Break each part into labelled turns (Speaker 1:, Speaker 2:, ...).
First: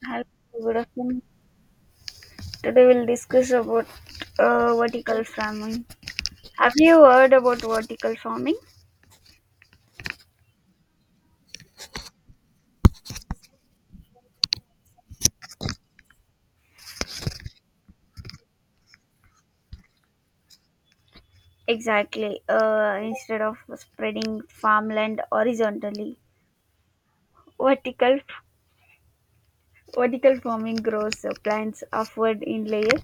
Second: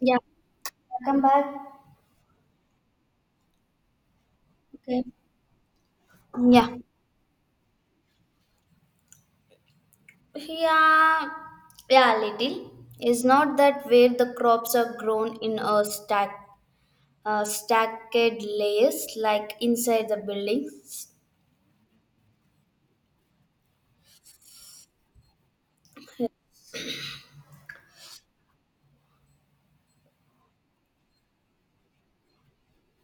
Speaker 1: Yeah.
Speaker 2: Hello, good afternoon.
Speaker 1: Welcome back.
Speaker 2: Today we'll discuss about
Speaker 1: Okay.
Speaker 2: vertical farming. Have
Speaker 1: Yeah.
Speaker 2: you heard about vertical farming?
Speaker 1: Yeah. Yeah, little. It's not that where the crops are grown in a stack, stacked layers like inside the buildings.
Speaker 2: Exactly. Instead of spreading farmland horizontally, vertical vertical farming grows plants upward in layer,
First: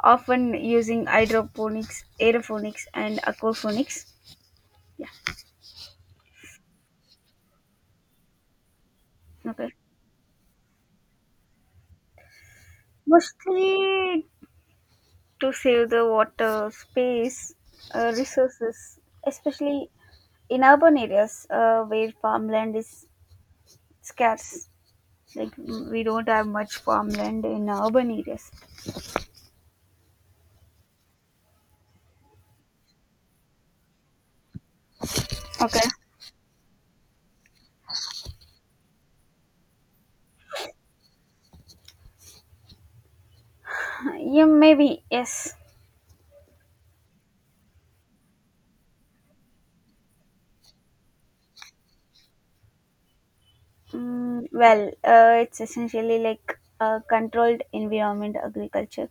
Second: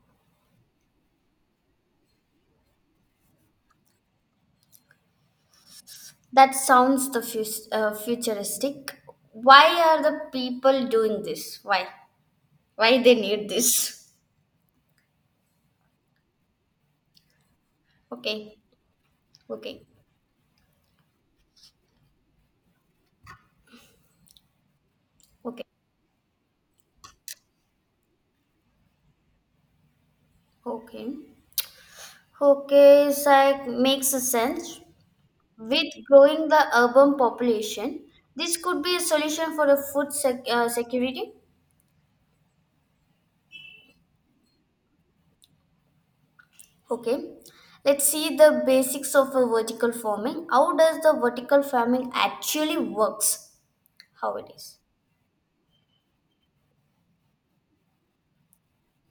Speaker 2: often using hydroponics, aeroponics, and aquaponics. Yeah.
Speaker 1: That sounds the futuristic.
Speaker 2: Okay.
Speaker 1: Why are the people doing this? Why? Why they need this?
Speaker 2: Mostly to save the water, space,
Speaker 1: Okay.
Speaker 2: resources,
Speaker 1: Okay.
Speaker 2: especially in urban areas where farmland is scarce, like
Speaker 1: Okay.
Speaker 2: we don't have much farmland in urban areas.
Speaker 1: Okay. Okay. It's like makes a sense.
Speaker 2: Okay,
Speaker 1: With growing the urban population, this could be a solution for a food security.
Speaker 2: yeah, maybe yes.
Speaker 1: Okay, let's see the basics of a vertical farming. How does the vertical farming actually works? How
Speaker 2: mm,
Speaker 1: it is?
Speaker 2: well uh, it's essentially like a controlled environment agriculture,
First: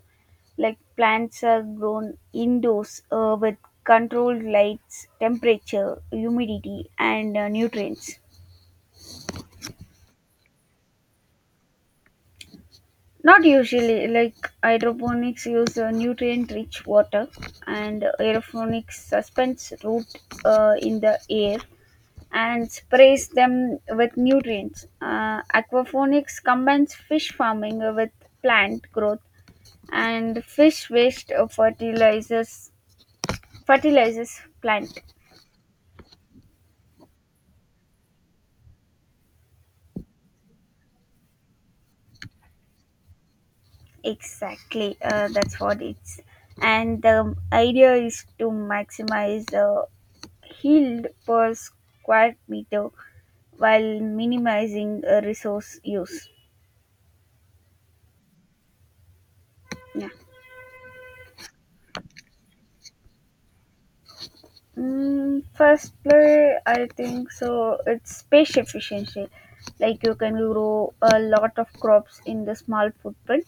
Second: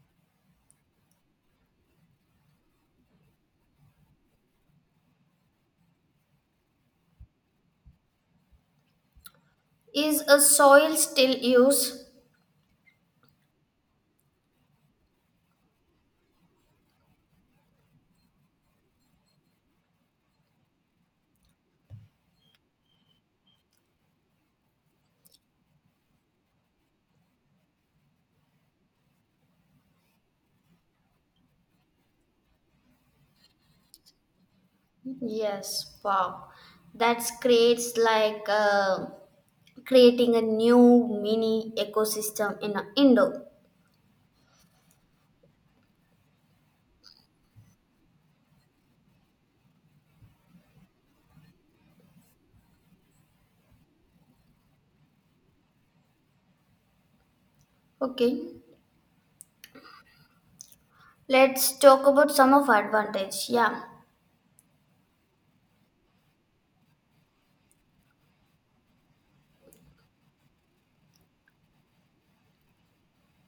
Speaker 2: like plants are grown indoors with controlled lights, temperature, humidity, and nutrients.
Speaker 1: Is a soil still used?
Speaker 2: Not usually, like hydroponics use nutrient rich water, and aeroponics suspends root in the air and sprays them with nutrients. Aquaponics combines fish farming with plant growth, and fish waste fertilizes plant.
Speaker 1: Yes. Wow, that creates like creating a new mini ecosystem in an indoor.
Speaker 2: Exactly, that's what it's. And the idea is to maximize the yield per square meter while minimizing resource use.
Speaker 1: Okay,
Speaker 2: Yeah.
Speaker 1: let's talk about some of advantage. Yeah.
Speaker 2: First play, I think so. It's space efficiency. Like you can grow a lot of crops in the small footprint.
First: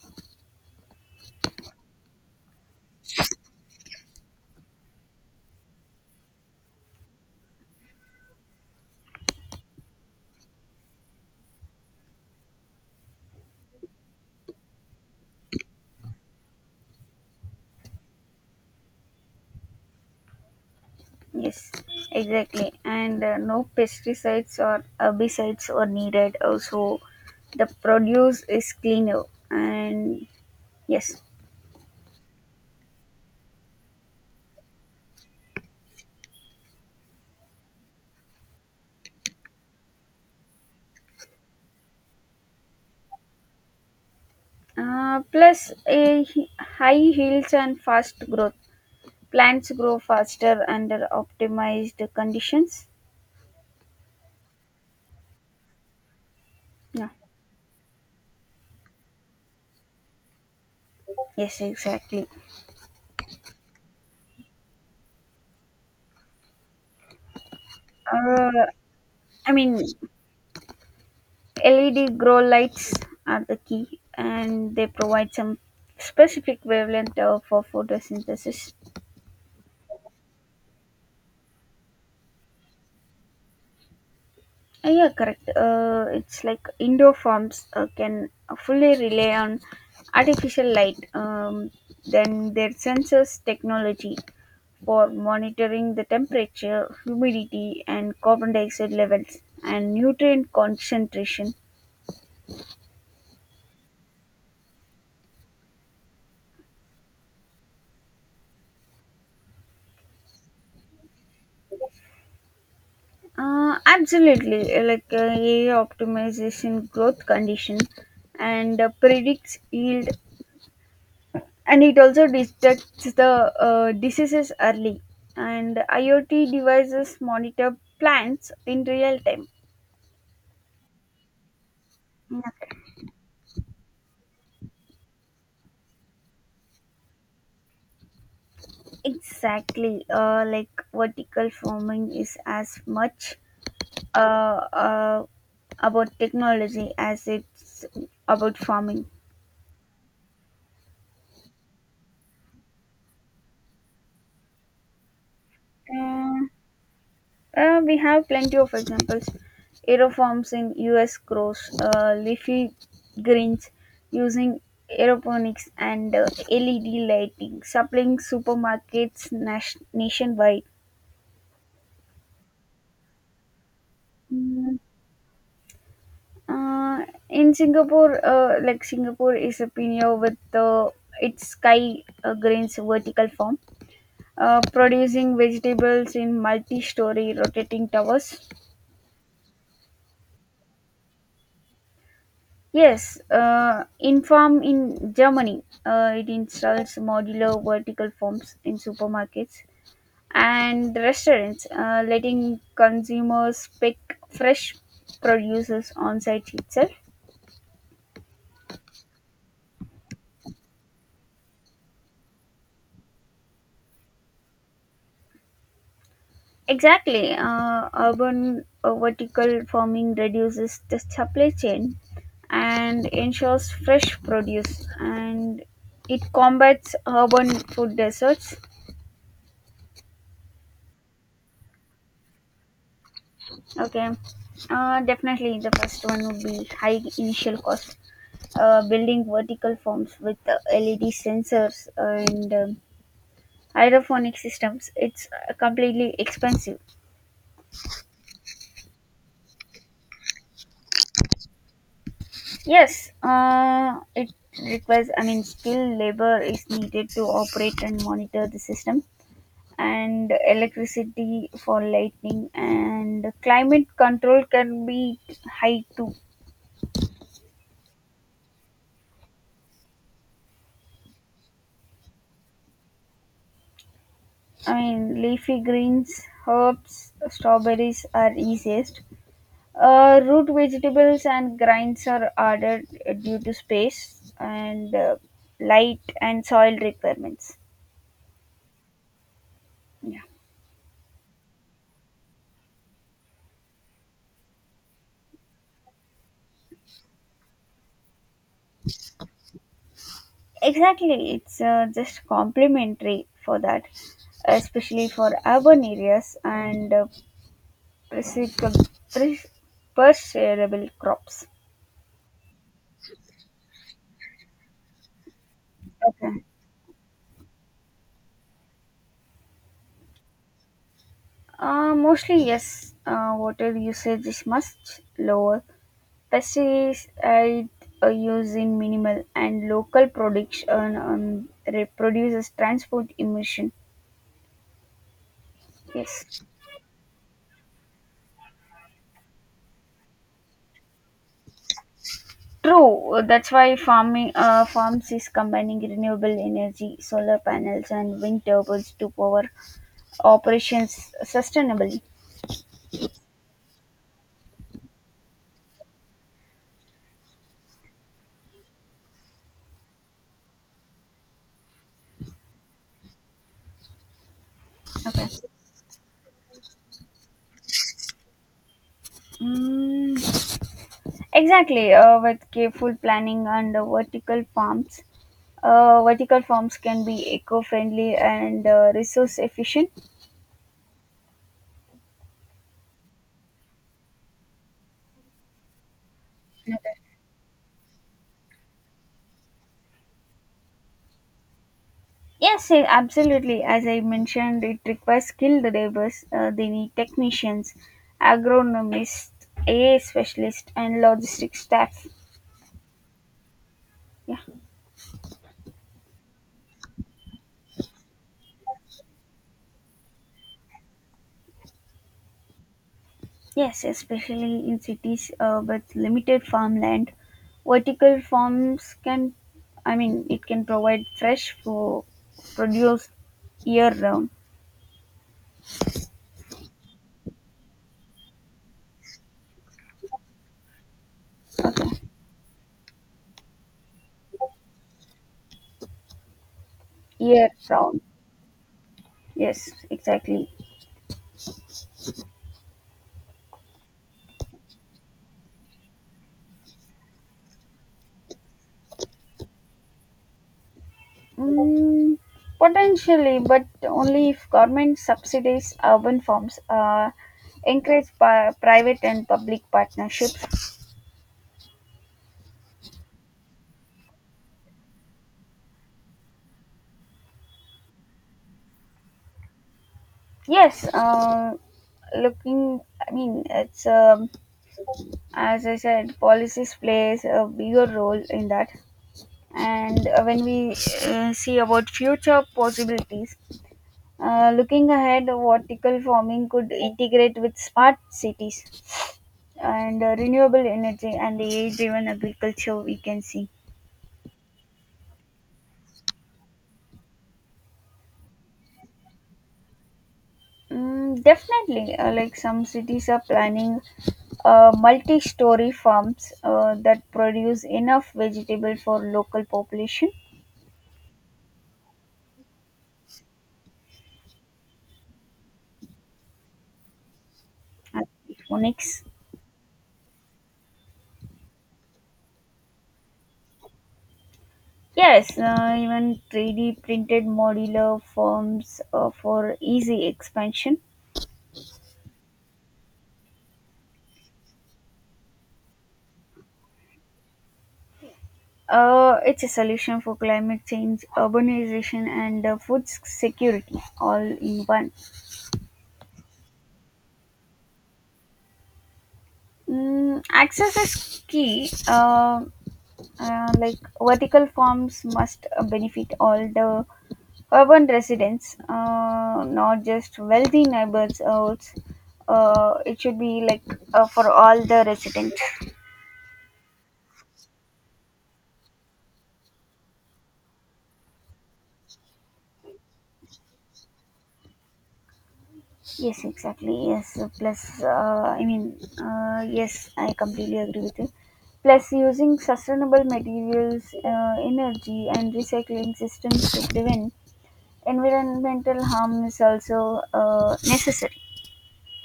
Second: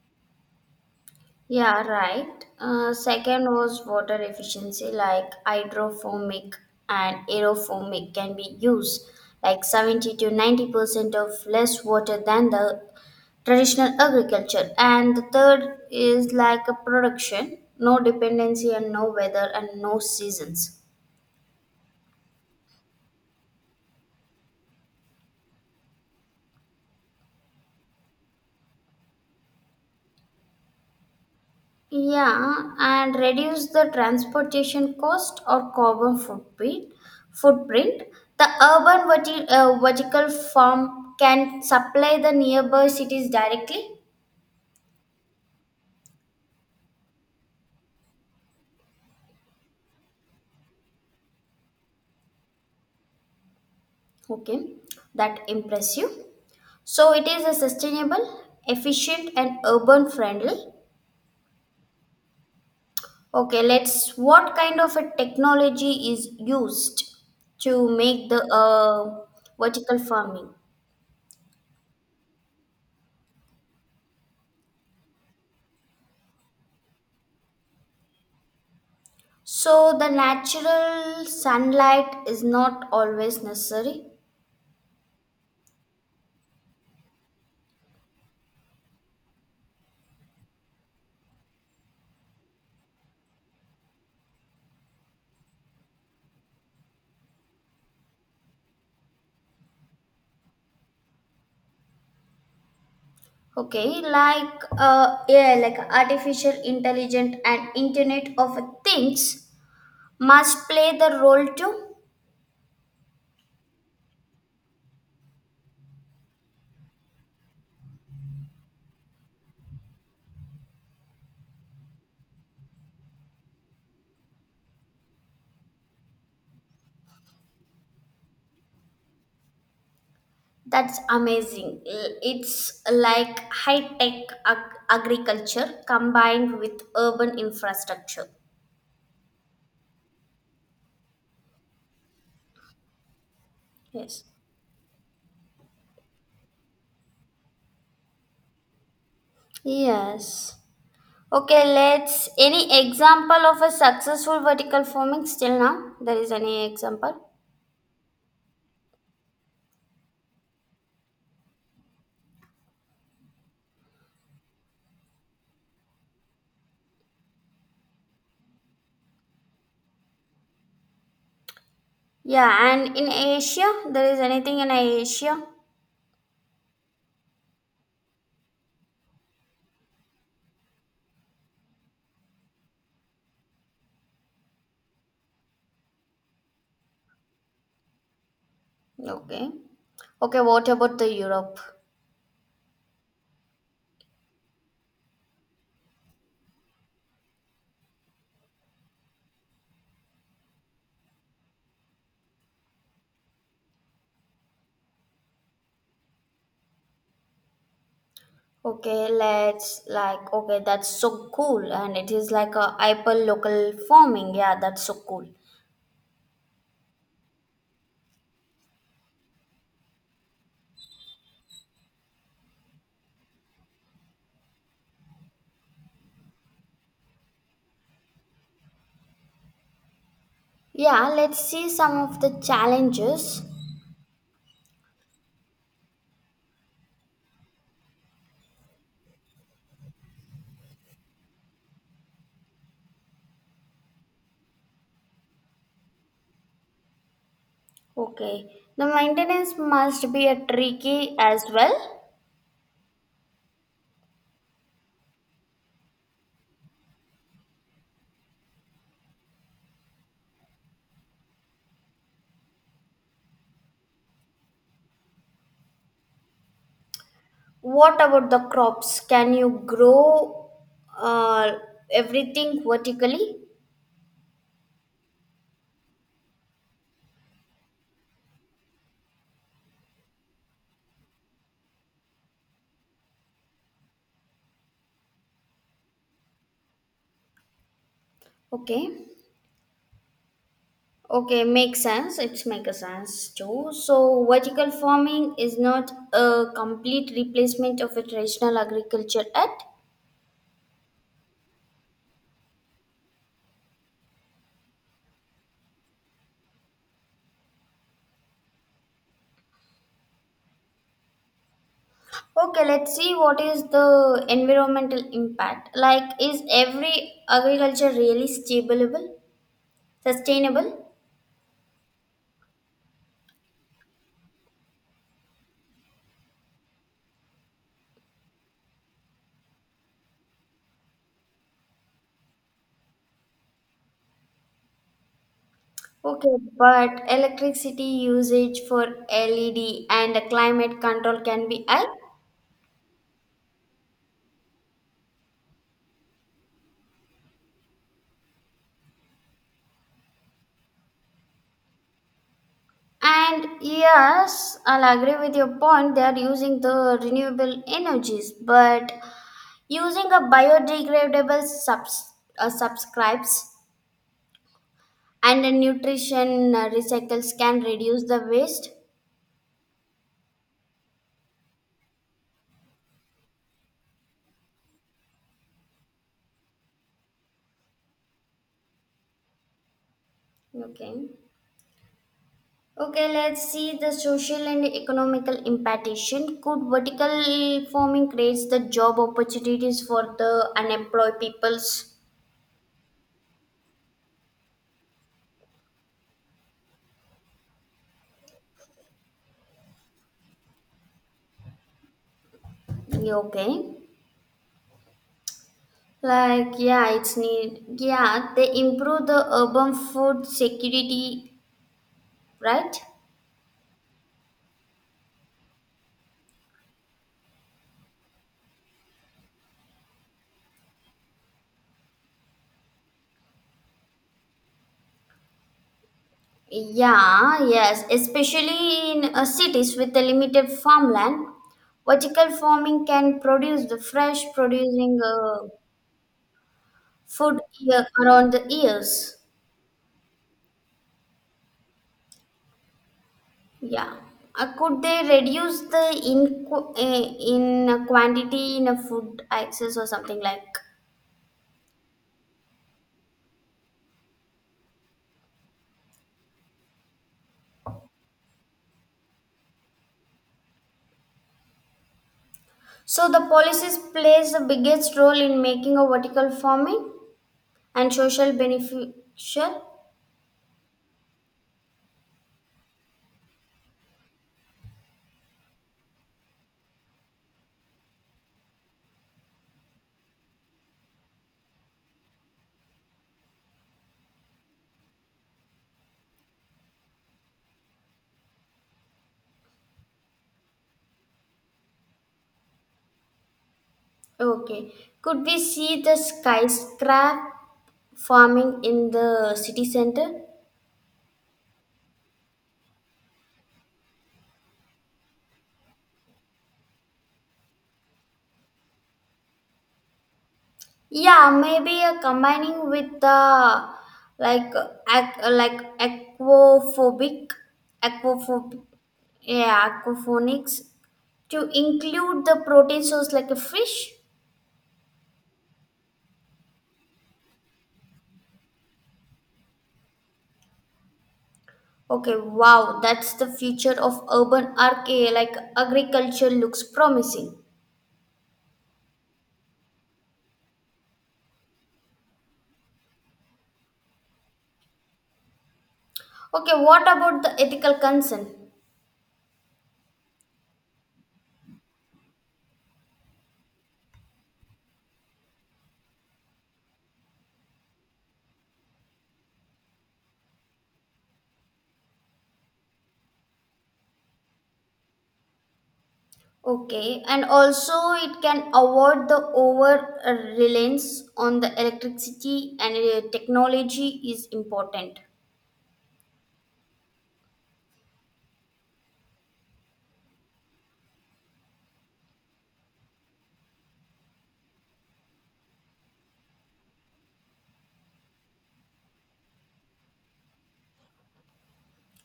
Speaker 1: Yeah, right. Second was water efficiency, like hydroponic and aeroponic can be used, like 70 to 90% of less water than the traditional agriculture. And the third is like a production, no dependency and no weather and no seasons.
Speaker 2: Yes, exactly. And no pesticides or herbicides are needed. Also, the produce is cleaner. And yes,
Speaker 1: Yeah, and reduce the transportation cost or carbon footprint. Footprint. The urban vertical farm can supply the nearby cities directly.
Speaker 2: plus high yields and fast growth. Plants grow faster under optimized conditions.
Speaker 1: Okay, that impress you.
Speaker 2: Yeah.
Speaker 1: So it is a sustainable, efficient, and urban friendly.
Speaker 2: Yes, exactly.
Speaker 1: Okay, let's. What kind of a technology is used to make the
Speaker 2: Uh, I mean,
Speaker 1: vertical farming?
Speaker 2: LED grow lights are the key, and they provide some specific wavelength for photosynthesis.
Speaker 1: So the natural sunlight is not always necessary.
Speaker 2: Yeah, correct. It's like indoor farms can fully rely on artificial light, then their sensors technology for monitoring the temperature, humidity, and carbon dioxide levels and nutrient concentration.
Speaker 1: Okay, like yeah, like artificial intelligent and Internet of Things must play the role too.
Speaker 2: Absolutely, like AI optimization growth condition and predicts yield, and it also detects the diseases early, and iot devices monitor plants in real time.
Speaker 1: That's amazing. It's
Speaker 2: Okay,
Speaker 1: like high tech agriculture combined with urban infrastructure.
Speaker 2: exactly, like vertical farming is as much
Speaker 1: Yes.
Speaker 2: uh, uh, about technology as it's about farming.
Speaker 1: Yes. Okay, let's any example of a successful vertical farming still now? There is any example?
Speaker 2: We have plenty of examples. Aeroforms in US grows, leafy greens using aeroponics and LED lighting, supplying supermarkets nationwide.
Speaker 1: Yeah, and in Asia, there is anything in
Speaker 2: Mm,
Speaker 1: Asia?
Speaker 2: In Singapore, like Singapore is a pioneer with its sky grains vertical farm, producing vegetables in multi-story rotating towers.
Speaker 1: Okay. Okay, what about the Europe?
Speaker 2: Yes, Infarm in Germany, it installs modular vertical forms in supermarkets and restaurants, letting consumers pick fresh produces on site itself.
Speaker 1: Okay, let's like okay, that's so cool, and it is like a hyperlocal farming. Yeah, that's so cool.
Speaker 2: Exactly, urban vertical farming reduces the supply chain and ensures fresh produce, and it combats urban food deserts.
Speaker 1: Yeah, let's see some of the challenges.
Speaker 2: Okay. Definitely, the first one would be high initial cost. Building vertical forms with LED sensors and hydroponic systems, it's completely expensive.
Speaker 1: Okay, the maintenance must be a tricky as well.
Speaker 2: Yes, it requires, I mean, skilled labor is needed to operate and monitor the system, and electricity for lighting and climate control can be high too.
Speaker 1: What about the crops? Can you grow uh, everything vertically?
Speaker 2: I mean, leafy greens, herbs, strawberries are easiest. Root vegetables and grinds are added due to space and light and soil requirements.
Speaker 1: Okay.
Speaker 2: Yeah,
Speaker 1: Okay, makes sense. It's make a sense too. So vertical farming is not a complete replacement of a traditional agriculture at
Speaker 2: exactly. It's just complementary for that, especially for urban areas and presi- pres- perseverable crops.
Speaker 1: okay let's see what is the environmental impact like is
Speaker 2: Okay.
Speaker 1: every agriculture really stable sustainable
Speaker 2: Mostly yes. Water usage is much lower. Pesticide use minimal and local production reproduces transport emission.
Speaker 1: okay
Speaker 2: Yes,
Speaker 1: but electricity usage for led and climate control can be high
Speaker 2: true. That's why farming farms is combining renewable energy, solar panels, and wind turbines to power operations sustainably.
Speaker 1: and yes, I'll agree with your point. They are using the renewable energies, but using a biodegradable subscribes
Speaker 2: Okay.
Speaker 1: and a nutrition recycles can reduce the waste.
Speaker 2: Mm, exactly. With careful planning and vertical farms can be eco-friendly and resource efficient.
Speaker 1: Okay. Okay, let's see the social and economical impartation. Could
Speaker 2: Okay.
Speaker 1: vertical farming creates the job opportunities for the unemployed peoples?
Speaker 2: Yes, absolutely. As I mentioned, it requires skilled laborers. They need technicians, agronomists, AI specialists, and logistics staff.
Speaker 1: Yeah, okay.
Speaker 2: Yeah.
Speaker 1: Like yeah, it's need yeah, they improve the urban food security, right?
Speaker 2: Yes, especially in cities with limited farmland, vertical farms can, I mean, it can provide produce year round.
Speaker 1: Yeah, yes, especially in cities with a limited farmland,
Speaker 2: Okay,
Speaker 1: vertical farming can produce the fresh producing food
Speaker 2: year
Speaker 1: year,
Speaker 2: round.
Speaker 1: around the years.
Speaker 2: Yes, exactly.
Speaker 1: Yeah. Could they reduce the in quantity in a food access or something like?
Speaker 2: Mm, Potentially, but only if government subsidies urban farms, encourage private and public partnerships.
Speaker 1: So the policies plays the biggest role in making a vertical farming and social beneficial.
Speaker 2: Yes, looking, I mean, it's as I said, policies plays a bigger role in that. And when we see about future possibilities, looking ahead, vertical farming could integrate with smart cities, and renewable energy and the AI driven agriculture we can see.
Speaker 1: Okay. Could we see the skyscraper farming in the city center
Speaker 2: Definitely, like some cities are planning multi story farms that produce enough vegetable for local population.
Speaker 1: yeah maybe combining with the like like
Speaker 2: And
Speaker 1: aquaphobic
Speaker 2: Phonics.
Speaker 1: yeah aquaponics to include the protein source like a fish
Speaker 2: Yes, even 3D printed modular forms for easy expansion.
Speaker 1: okay wow that's the future of urban archaea like agriculture looks promising
Speaker 2: It's a solution for climate change, urbanization, and food security all in one.
Speaker 1: okay what about the ethical concern.
Speaker 2: Access is key. Like vertical farms must benefit all the urban residents, not just wealthy neighbors. Or, it should be like for all the residents.
Speaker 1: Okay, and also it can avoid the over reliance on the electricity and technology is important.
Speaker 2: Yes, exactly. Yes, plus, I mean, yes, I completely agree with you. Plus, using sustainable materials, energy, and recycling systems to prevent environmental harm is also necessary.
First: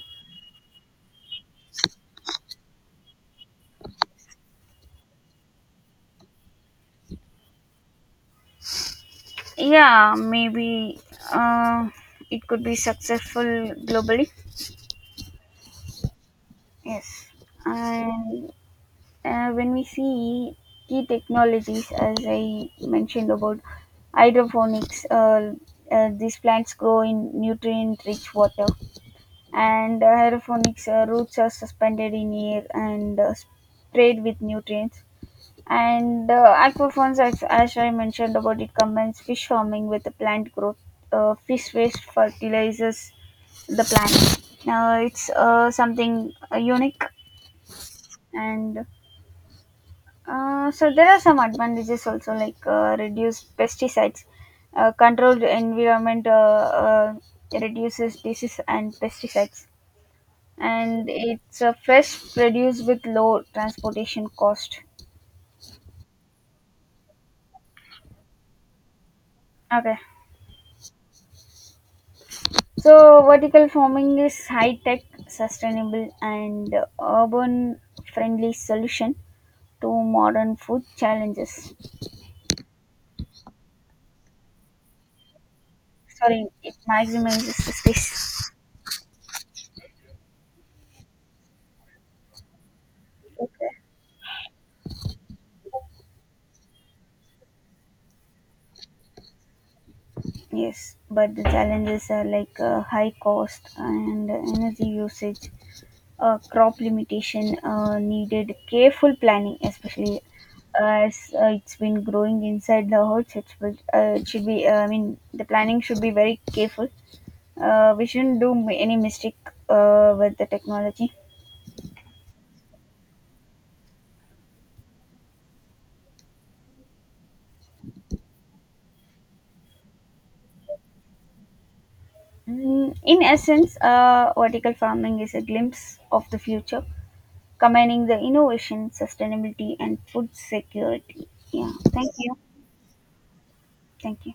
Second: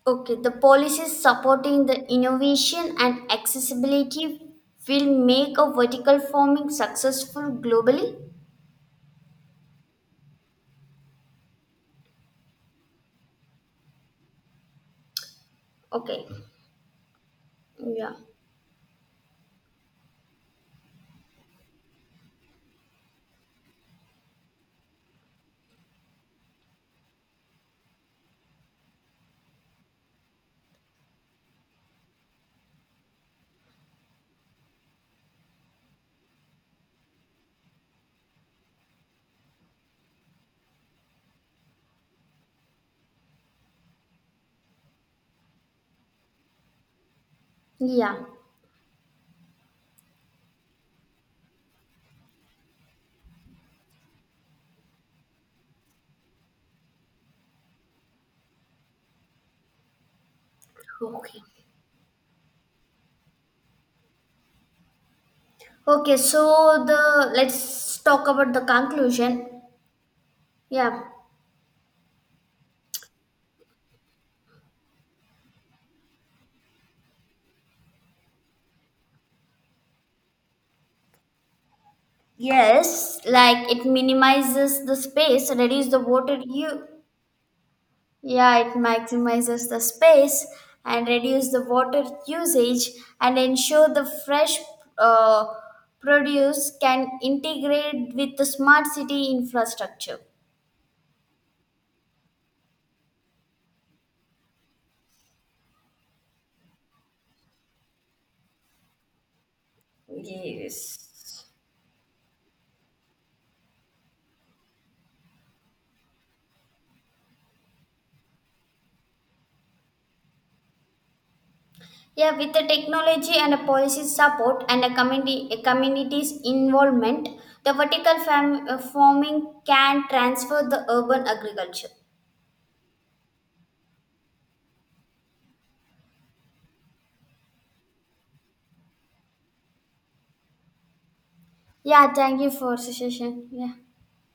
Speaker 1: Okay, the policies supporting the innovation and accessibility will make a vertical farming successful globally.
Speaker 2: Yeah, maybe uh, it could be successful globally.
Speaker 1: Okay,
Speaker 2: Yes,
Speaker 1: yeah,
Speaker 2: and when we see key technologies, as I mentioned about hydroponics, these plants grow in nutrient-rich water, and hydroponics roots are suspended in air and sprayed with nutrients. And aquaphones, as I mentioned about, it combines fish farming with the plant growth. Fish waste fertilizes the plant. Now it's something unique,
Speaker 1: yeah,
Speaker 2: and so there are some advantages also, like reduced pesticides, controlled environment reduces disease and pesticides, and
Speaker 1: okay,
Speaker 2: it's a fresh produce with low transportation cost.
Speaker 1: okay. So the let's talk about the conclusion.
Speaker 2: Okay.
Speaker 1: Yeah.
Speaker 2: So, vertical farming is high-tech, sustainable, and urban-friendly solution to modern food challenges.
Speaker 1: Yes, like it minimizes the space, reduce the water
Speaker 2: Sorry, it
Speaker 1: use.
Speaker 2: maximizes the space.
Speaker 1: Yeah, it maximizes the space and reduce the water usage and
Speaker 2: Okay.
Speaker 1: ensure the fresh uh, produce can integrate with the smart city infrastructure.
Speaker 2: Yes, but the challenges are like high cost and energy usage, crop limitation, needed careful planning, especially as it's been growing inside the huts. It's, it should be, I mean, the planning should be very careful, we shouldn't do any mistake with the technology.
Speaker 1: Yeah, with the technology and a policy support and a community's involvement, the farming can transfer the urban agriculture.
Speaker 2: In essence, vertical farming is a glimpse of the future, combining the innovation, sustainability, and food security. Yeah, thank
Speaker 1: Yeah,
Speaker 2: you.
Speaker 1: thank you for suggestion. Yeah.
Speaker 2: Thank you.